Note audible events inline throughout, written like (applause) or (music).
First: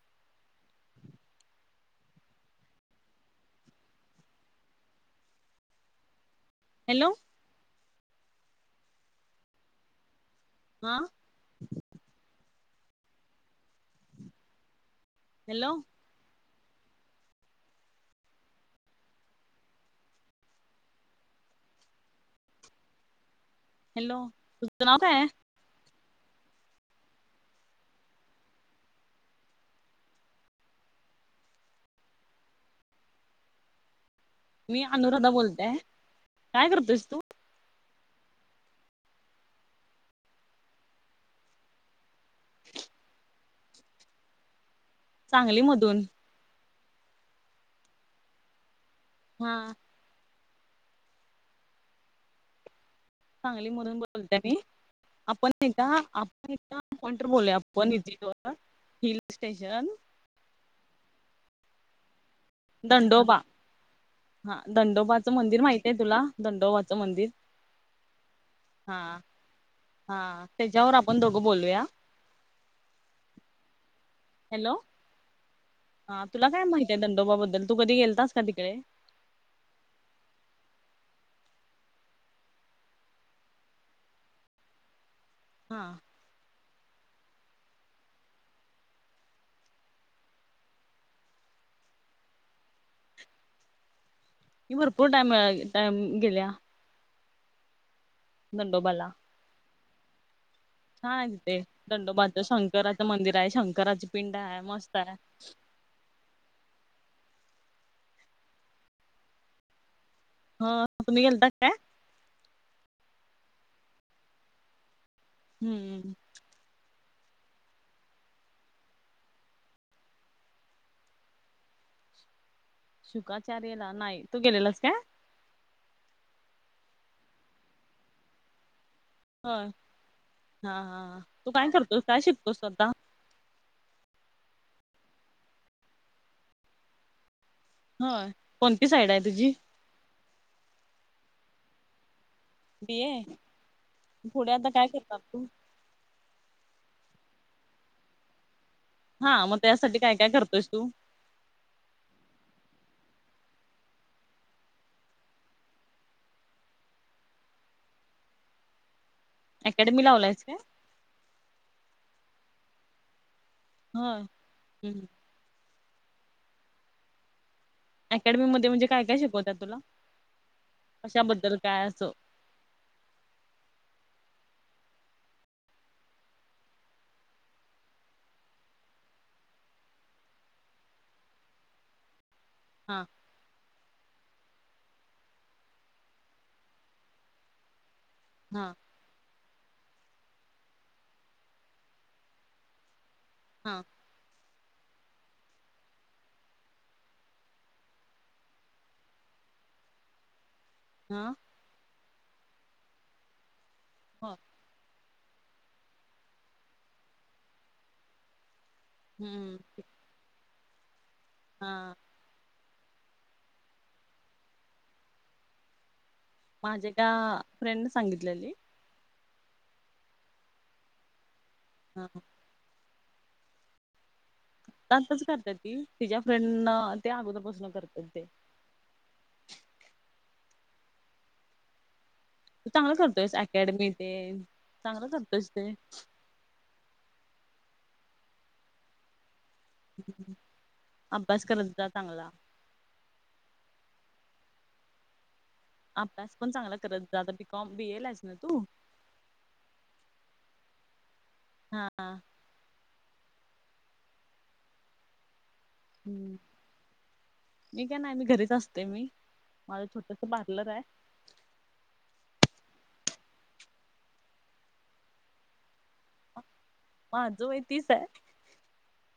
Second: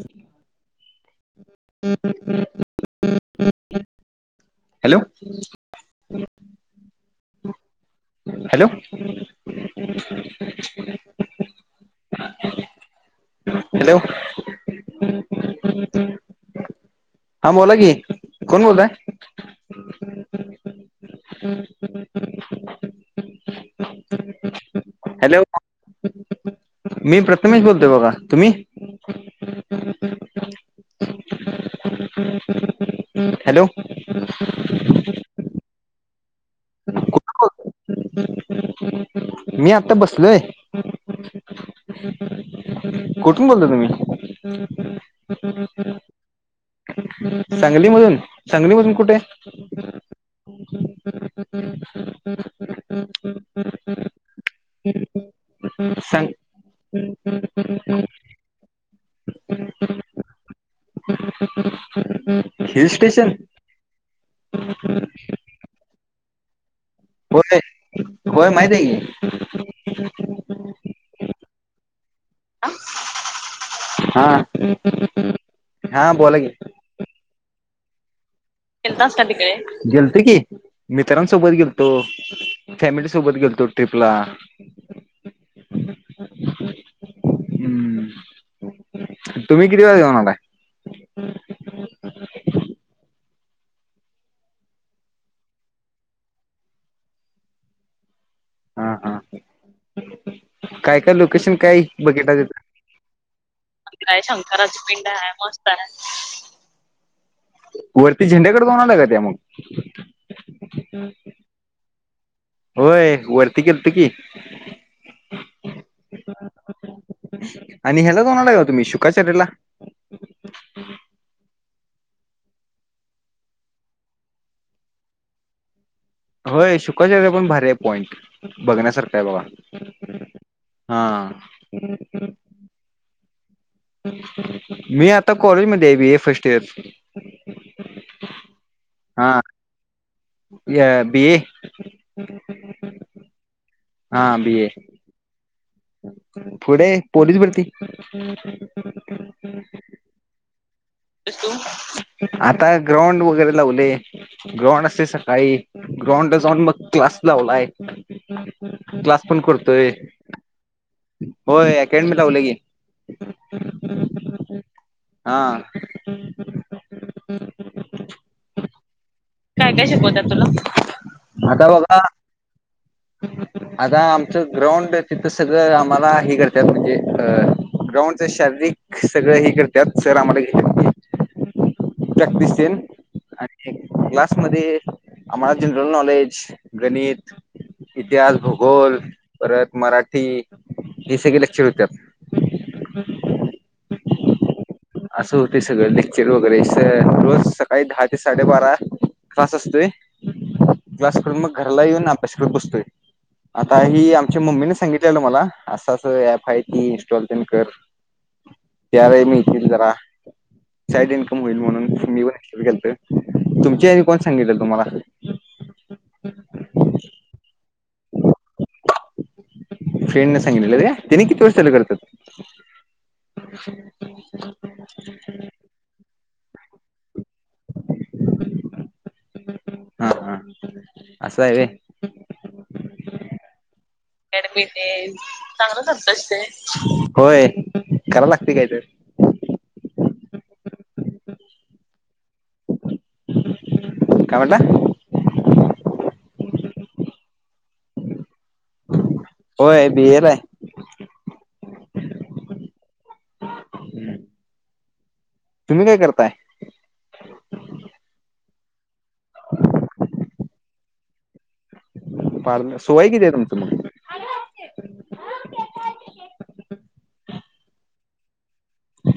हम्म हम्म hello hello hello हा. (inaudible) हॅलो हॅलो हा बोला की कोण बोलतय? हम्म हम्म हम्म हॅलो तुझं नाव काय हाय? हॅलो मी प्रथमेश बोलतोय बघा तुम्ही? हॅलो मी अनुराधा बोलतेय काय करतोयस तू? हम्म हम्म मी आता बसलोय. कुठून बोलता तुम्ही? सांगली मधून सांगलीमधून सांगलीमधून कुठे? हा. (inaudible) सांगली मधून बोलते मी आपण नाही का सांग आपण का आपण तर बोललाया आपण (unintelligible) हिल्स स्टेशन (inaudible) स्टेशन दंडोबा हा दंडोबाचं मंदिर माहित आहे तुला दंडोबाचं मंदिर होय होय माहित आहे हा की हा त्याच्यावर आपण दोघं बोलूया. हा. हॅलो हा बोला तुला की काय माहीत आहे दंडोबाबद्दल तू कधी गेलतास का तिकडे? तास काय तिकडे गेलतो की मित्रांसोबत गेलतो, फॅमिली सोबत गेलतो ट्रिपला हा. हम्म तुम्ही किती वाजेऊवणारता की भरपूर टाइम टाइम गेल्या. हा नडोबला. हा काय काय हा लोकेशन तिथे काय बघितला दंडोबाच तिथं शंकराचं मंदिर आहे शंकराची पिंड आहे मस्त आहे. बर वरती झेंड्याकडे दोनला काात्या मग- हो तुम्ही गेलताात काय होय वरती केलत की हम्मम. आणि ह्यालाचोणाला ग तुम्ही शुकाचर्ला. शुकाचार्यला नाही तू गेलेलास का होय शुकाच्या पण भारी आहे पॉईंट बघण्यासारखा आहे बघा. होय हां हां हां हा तू काय करतोस काय शिकतोस तू आता? मी आता कॉलेजमध्ये आहे. बी ए फर्स्ट इयर हय कोणती साईड आहे तुझी. या बी हम हम्म. बिए पुढे आता काय करतात तू पुढे पोलीस भरती. हा मग त्यासाठी काय काय करतोस तू आता ग्राउंड वगैरे लावले ग्राउंड असते सकाळी ग्राउंड जाऊन मग क्लास लावलाय. क्लास पण करतोय. अकॅडमी लावलायस काय हो अकॅडमी लावले के. हा ह. हा. अकॅडमी मध्ये म्हजे काय काय शिकत. काय काय शिकवतात तुला आता काय बबा असं आता आमचं ग्राउंड तिथं सगळं आम्हाला हे करत म्हणजे अ ग्राउंडच शारीरिक सगळं हे करतात सर आम्हाला त्याक् दिसते. हां. आणि क्लासमध्येध्ये आम्हाला जनरल नॉलेज गणित. इतिहास हा भूगोल. परत मराठी हे स काळे लेक्चर होत्यात. हां असं होत सगळं लेक्चर वगैरे रोज सकाळी दहा ते साडेबारा पाचस्त क्लास हा करून मग घराला येऊन अभ्यासकत बसतोय आता ही हो आमच्या मम्मीने सांगितले. तमला अस ऍप आहे ती इन्स्टॉल प कर यार मी येथतील हम्म जरा साईड इन्कम होईल म्हणून हा मी त तुमची कोण सांगितलं तुम्हाला. माझ्या ए का फ्रेंडने सांगितलेली. फ्रेंड न सांगितलेलं त्याने कती वर्ष चाू हा करतात. (inaudible) आताच करत्या ती. तिच्या फ्रेंडन ते अगोदर पासनं करत्यात ते. हा हा. असं हाय व्हय? तू चांगलं करतोयस (unintelligible) अकॅडमी ते करतोयस ते चांगलं करतोयस ते. होय, कराय लागतय कायतर. अभ्यास करत जा चांगला. काय म्हणला? अभ्यास पण चांगला करत जा. आता बी. कॉम, बी. ए ला आहेस ना तू? होय बी. ए ला हाय. हा हा. आहे. तुम्ही काय करताय? हम्म मी काय नाय, मी घरीच असते मी. माझं छोटसं पार्लर हाय. पार्ल अस वय कितीय तुमचं मग? माझं वय तीस हाय.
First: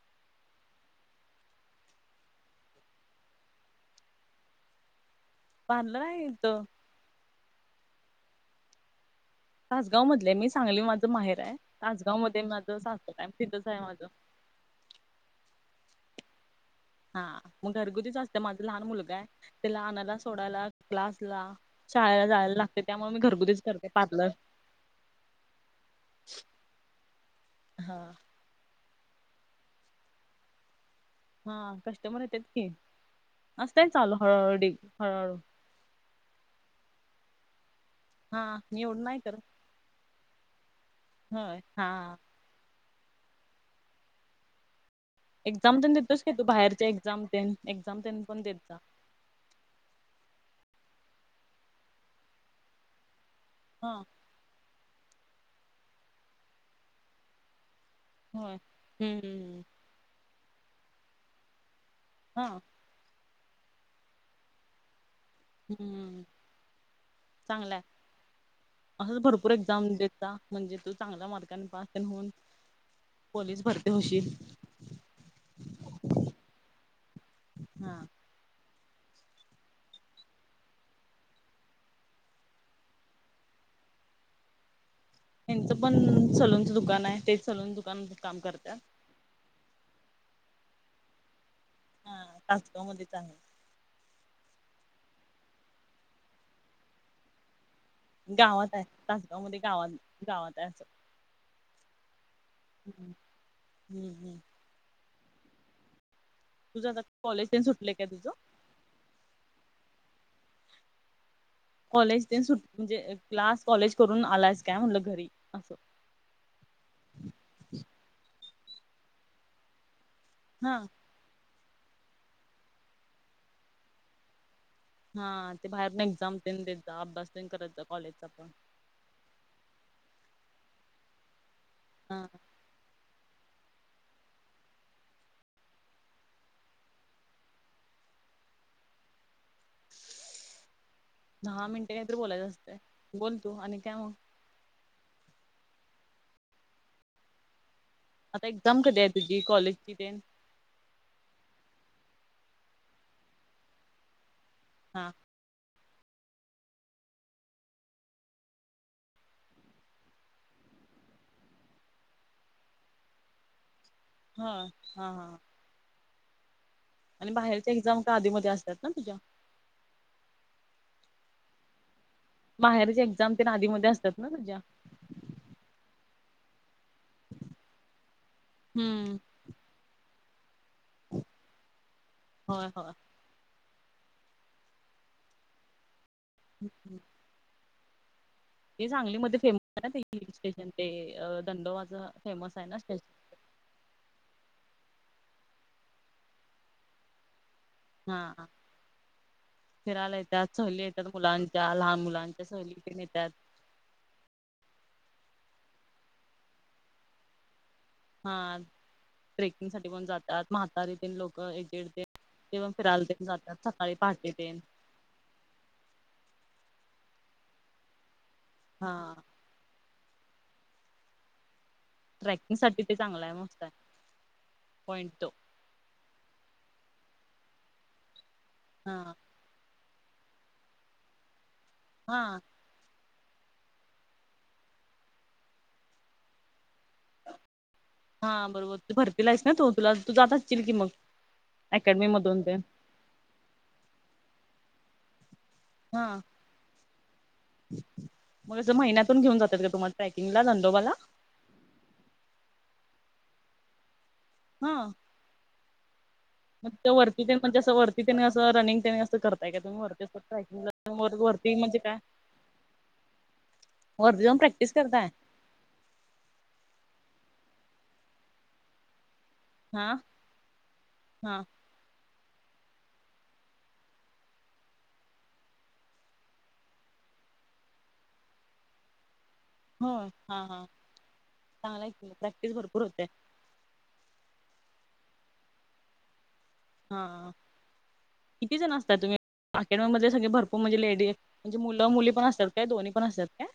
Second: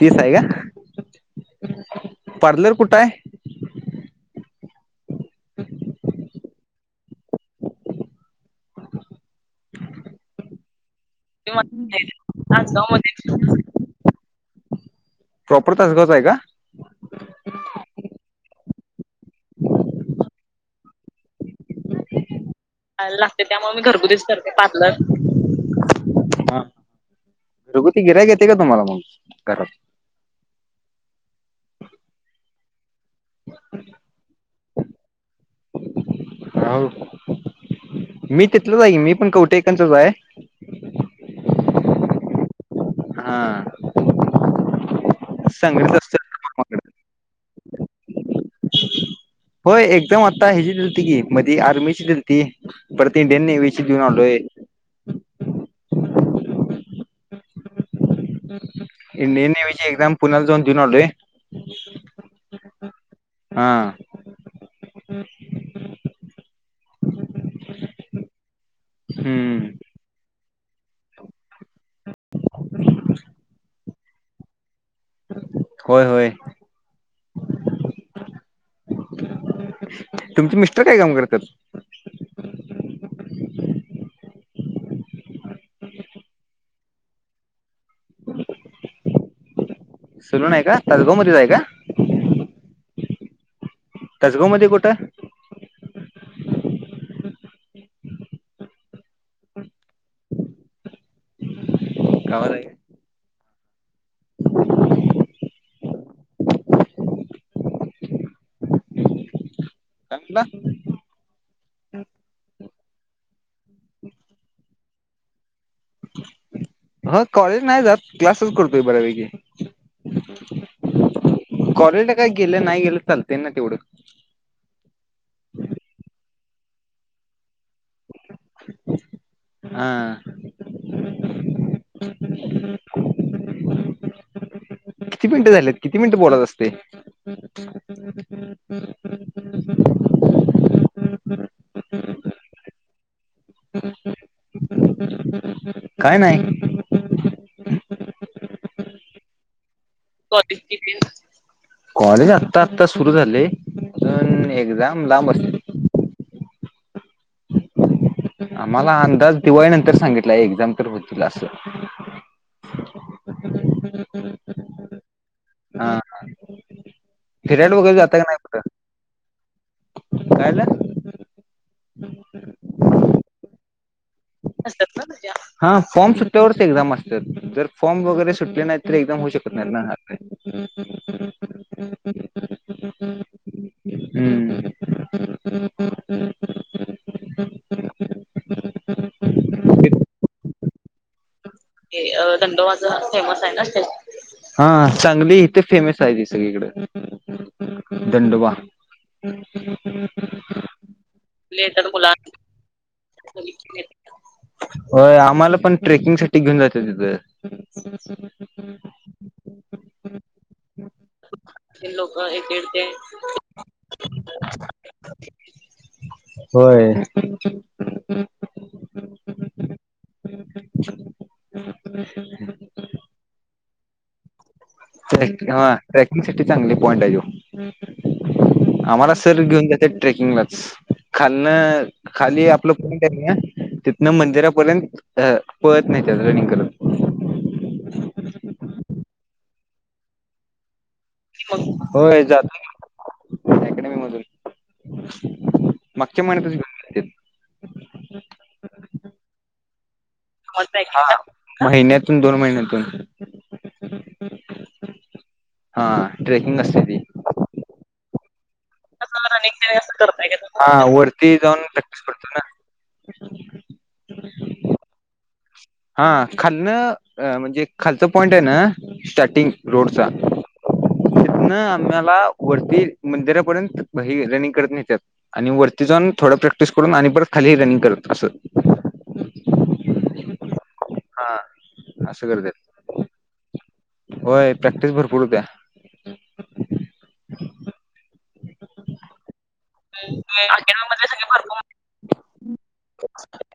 तीस हाय काय. पार्लर कुठाय? पार्लर हाय इथं तासगाव मधलीय मी, सांगली माझं माहेराय. तासगाव मध्ये माझं सासराय, तिथंच हाय माझं. प्रॉपर तासगावचं हाय का? हा मग घरगुतीच असते. माझा लहान मुलगाय तेला आणायला, सोडायला, क्लासला शाळेला जायला ला ला लागते त्यामुळे मी घरगुतीच करते पार्लर. हा हा घरगुती गिरायक येते का तुम्हाला मग घरात? हा कस्टमर येत्यात की, असतय ना चालू हळूहळ डिग हळूहळू. (unintelligible) हा मी तिथलंच हाय की, एवढं मी नाही पण करत कवठे एकंदचाच हाय. होय, हा. हा. एक्झाम तेन सांगलीत देतोस असतोय काय तू बाहेरच्या एक्झाम तेन? एक्झाम तेन पण देत जा. होय, एक्झाम आता ह्याची दिलती की, मध्ये आर्मीची दिलती. परत इंडियन नेवीची हा देऊन आलोय. होय (unintelligible) इंडियन हम्म नेव्हीची एक्झाम पुण्याला जाऊन देऊन आलोय हां. हा. हम्म चांगलाय. असंच भरपूर हम्म एक्झाम देत जा. म्हणजे तू चांगल्या मार्काने पास तेन हून पोलीस भरती होशील. होय, होय. हा. तुमचे मिस्टर काय काम करत्यात? ह्याचं पण सलूनचं दुकान हाय. ते सलून दुकानामध्ये काम करत्यात. सलून हाय का, तासगाव मधेच हाय का? हा, तासगाव मध्येच आहे. तासगाव मध्ये कुठं? गावात हाय, तासगाव मध्ये गावात गावात हाय असं. गावात हाय काय? हं हम्म हम्म. तुझं आता, कॉलेज तेन सुटलं काय तुझं? काय म्हणला? कॉलेज तेन सु, म्हणजे क्लास, कॉलेज करून आलायस काय म्हणलं घरी असं. हं, कॉलेज नाही जात, क्लासच करतोय बऱ्यापैकी. हा कॉलेजला काय गेलं, नाही गेलं, चालतय ना तेवढं. हा... ते बाहेर पण एक्झाम तेन देत जा, अभ्यास पण करत जा कॉलेजचा पण हा हां किती मिनिटं झाल्यात किती मिनिटं बोलाच असते? (inaudible) दहा मिनिटे काहीतरी बोलायचं असतं बोल तू आणि काय मग? (inaudible) काय नाही. आता एक्झाम कधी आहे. तुझी कॉलेजची तेन कॉलेज आत्ता आत्ता सुरू झालंय पण एक जाम हा लांब असत. आमाला अंदाज दिवाळी नंतर सांगितला एक्झाम तर होतील अस. हां हां हां. हा आणि बाहेरच्या फिरायला वगैरे एक्झाम का जाता नाही आधीमध्ये कुठं असतात ना तुझ्या? काय ल. बाहेरच एक्झाम ते आदीमध्ये असतात ना तुझ्या? असतात ना तुझ्या हा फॉर्म सुट्ट्यावरच एक्झाम असतात. जर फॉर्म वगैरे सुटले नाहीत तर हम्म. एक्झम होऊ शकत (unintelligible) होय, होय हुं. (inaudible) हे सांगलीमध्ये फेमस ए की, हिल स्टेशन ते दंडोवाचं दंडोबाच फेमस हाय ना स्टेशन हा चांगली इथे फेमस आहे ती सगळीकडे हा दंडोबा (inaudible) फिरायला येतात सहली येतात मुलांच्या लेटर लहान मुला मुलांच्या सहली तेन येतात. होय आम्हाला पण ट्रेकिंग साठी घेऊन जायच तिथं. हा ट्रेकिंग साठी पण जातात. म्हातारी ते लोक एकेडते लोक एक दीड तेव फिरायल ते जातात सकाळी पहाटे तेन. (inaudible) होय. हां. ट्रॅकिंग साठी ते चांगला आहे मस्त आहे पॉइंट ट्रेक हा ट्रॅकिंग साठी चांगली पॉईंट आहे त्यो. हा आम्हाला सर घेऊन जात्यात ट्रेकिंगलाच खालन हा खाली आप आप पंट आहे ना तिथन मंदिरापर्यंत पळत नेत्यात रनिंग करत. हां बरोबर तू भरतीला आहेस ना तू तुला तू जात अशिल की मग. अकॅडमी होय मधून तेन. जातो हा मगच्या महिन्यातच घेऊन मग असं महिन्यातून घेऊन जातात का तुम्हाला? ट्रेकिंग ला महिन्यातून दोन महिन्यातून हा हा ट्रेकिंग म असते त्या ती वरती म्हणजें वरती त्यानी असं रनिंग त्यानी असं करताय का तुम्ही वरती ट्रॅकिंग हा व वरती जाऊन म्हणजे काय? प्रॅक्टिस करतो ना वरती जाऊन प्रॅक्टीस करताय? हा खालनं म्हणजे खालचं पॉईंट आहे ना स्टार्टिंग हा रोडचा हा तिथंन आम्हाला वरती मंदिरापर्यंतही रनिंग करत न्हेत्यात. आणि वरती जाऊन थोडं प्रॅक्टिस करून आणि परत खाली रनिंग करत असं. हो हा हा हा चांगला आहे की असं प्रॅक्टिस करतात भरपूर होते. होय प्रॅक्टिस भरपूर होत्या. हा किती जण असता तुम्ही आक्येडमी मध्ये सगळे भरपूर म्हणजे अकॅडमी मधले लेडी सगळे म्हणजे भरपूर मुलं मुली पण असत्यात काय दोन्ही पण असत्यात काय?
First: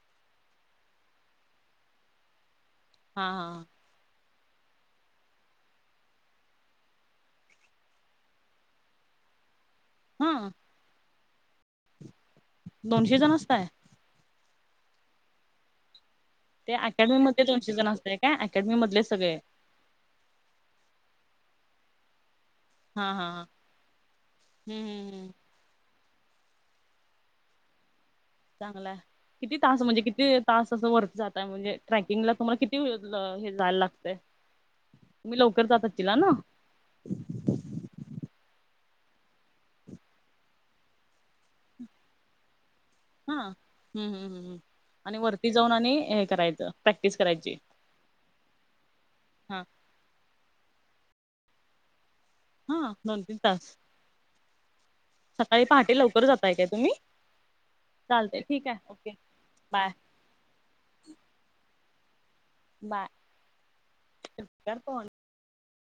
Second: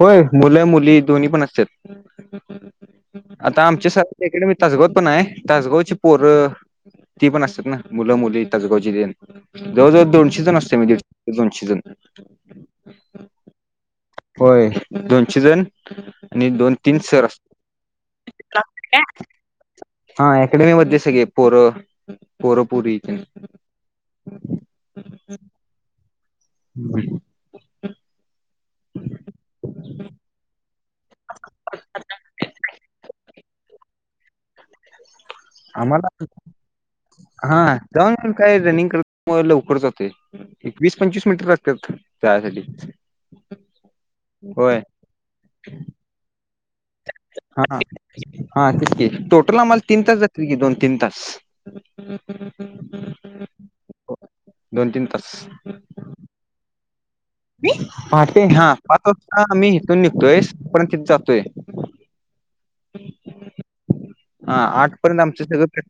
होय मुलं मुली दोन्ही पण असत्यात. हा हा आता आमच्या सारख इकडे बी तासगावात पण हाय तासगावची पोर ती पण असतात ना मुलं मुली तासगावची देन जवळजवळ दोनशे हा जण असत्या म्हणजे दोनशे जण दोनशे जण असताय होय दोनशे जण आणि दोन ते तीन अकॅडमी सर मध्ये दोनशे जण असताय असत काय अकॅडमी मधले सगळे (unintelligible) हा अकॅडमीमध्यले सगळे पोर पोर हा हा हा हम्म हम्म हम्म (unintelligible) चांगला किती तास म्हणजे किती तास कंस वर जात म्हणजे ट्रॅकिंगला तुम्हाला किती हे जायला लागतय. आम्हाला हा ते काय रनिंग करत लवकर जातोय. एकवीस पंचवीस मिनिटं लागत्यात चालासाठी. हा हं हं हं हं आणि वरती जाऊन आणि हे करायचं. प्रॅक्टिस करायची हाहा हा तितके टोटल हा आम्हाला तीन तास जातील की दोन तीन तास हा दोन तीन तास दोन तीन तास सकाळी पहाटे लवकर जाताय काय तुम्ही? चालतंय पहाटे हा ठीक आहे ओके आता मी बाय इथून निघतोय पण तिथ जातोय. बाय. हा कर आठ फोन. पर्यंत आमच सगळं प्रॅक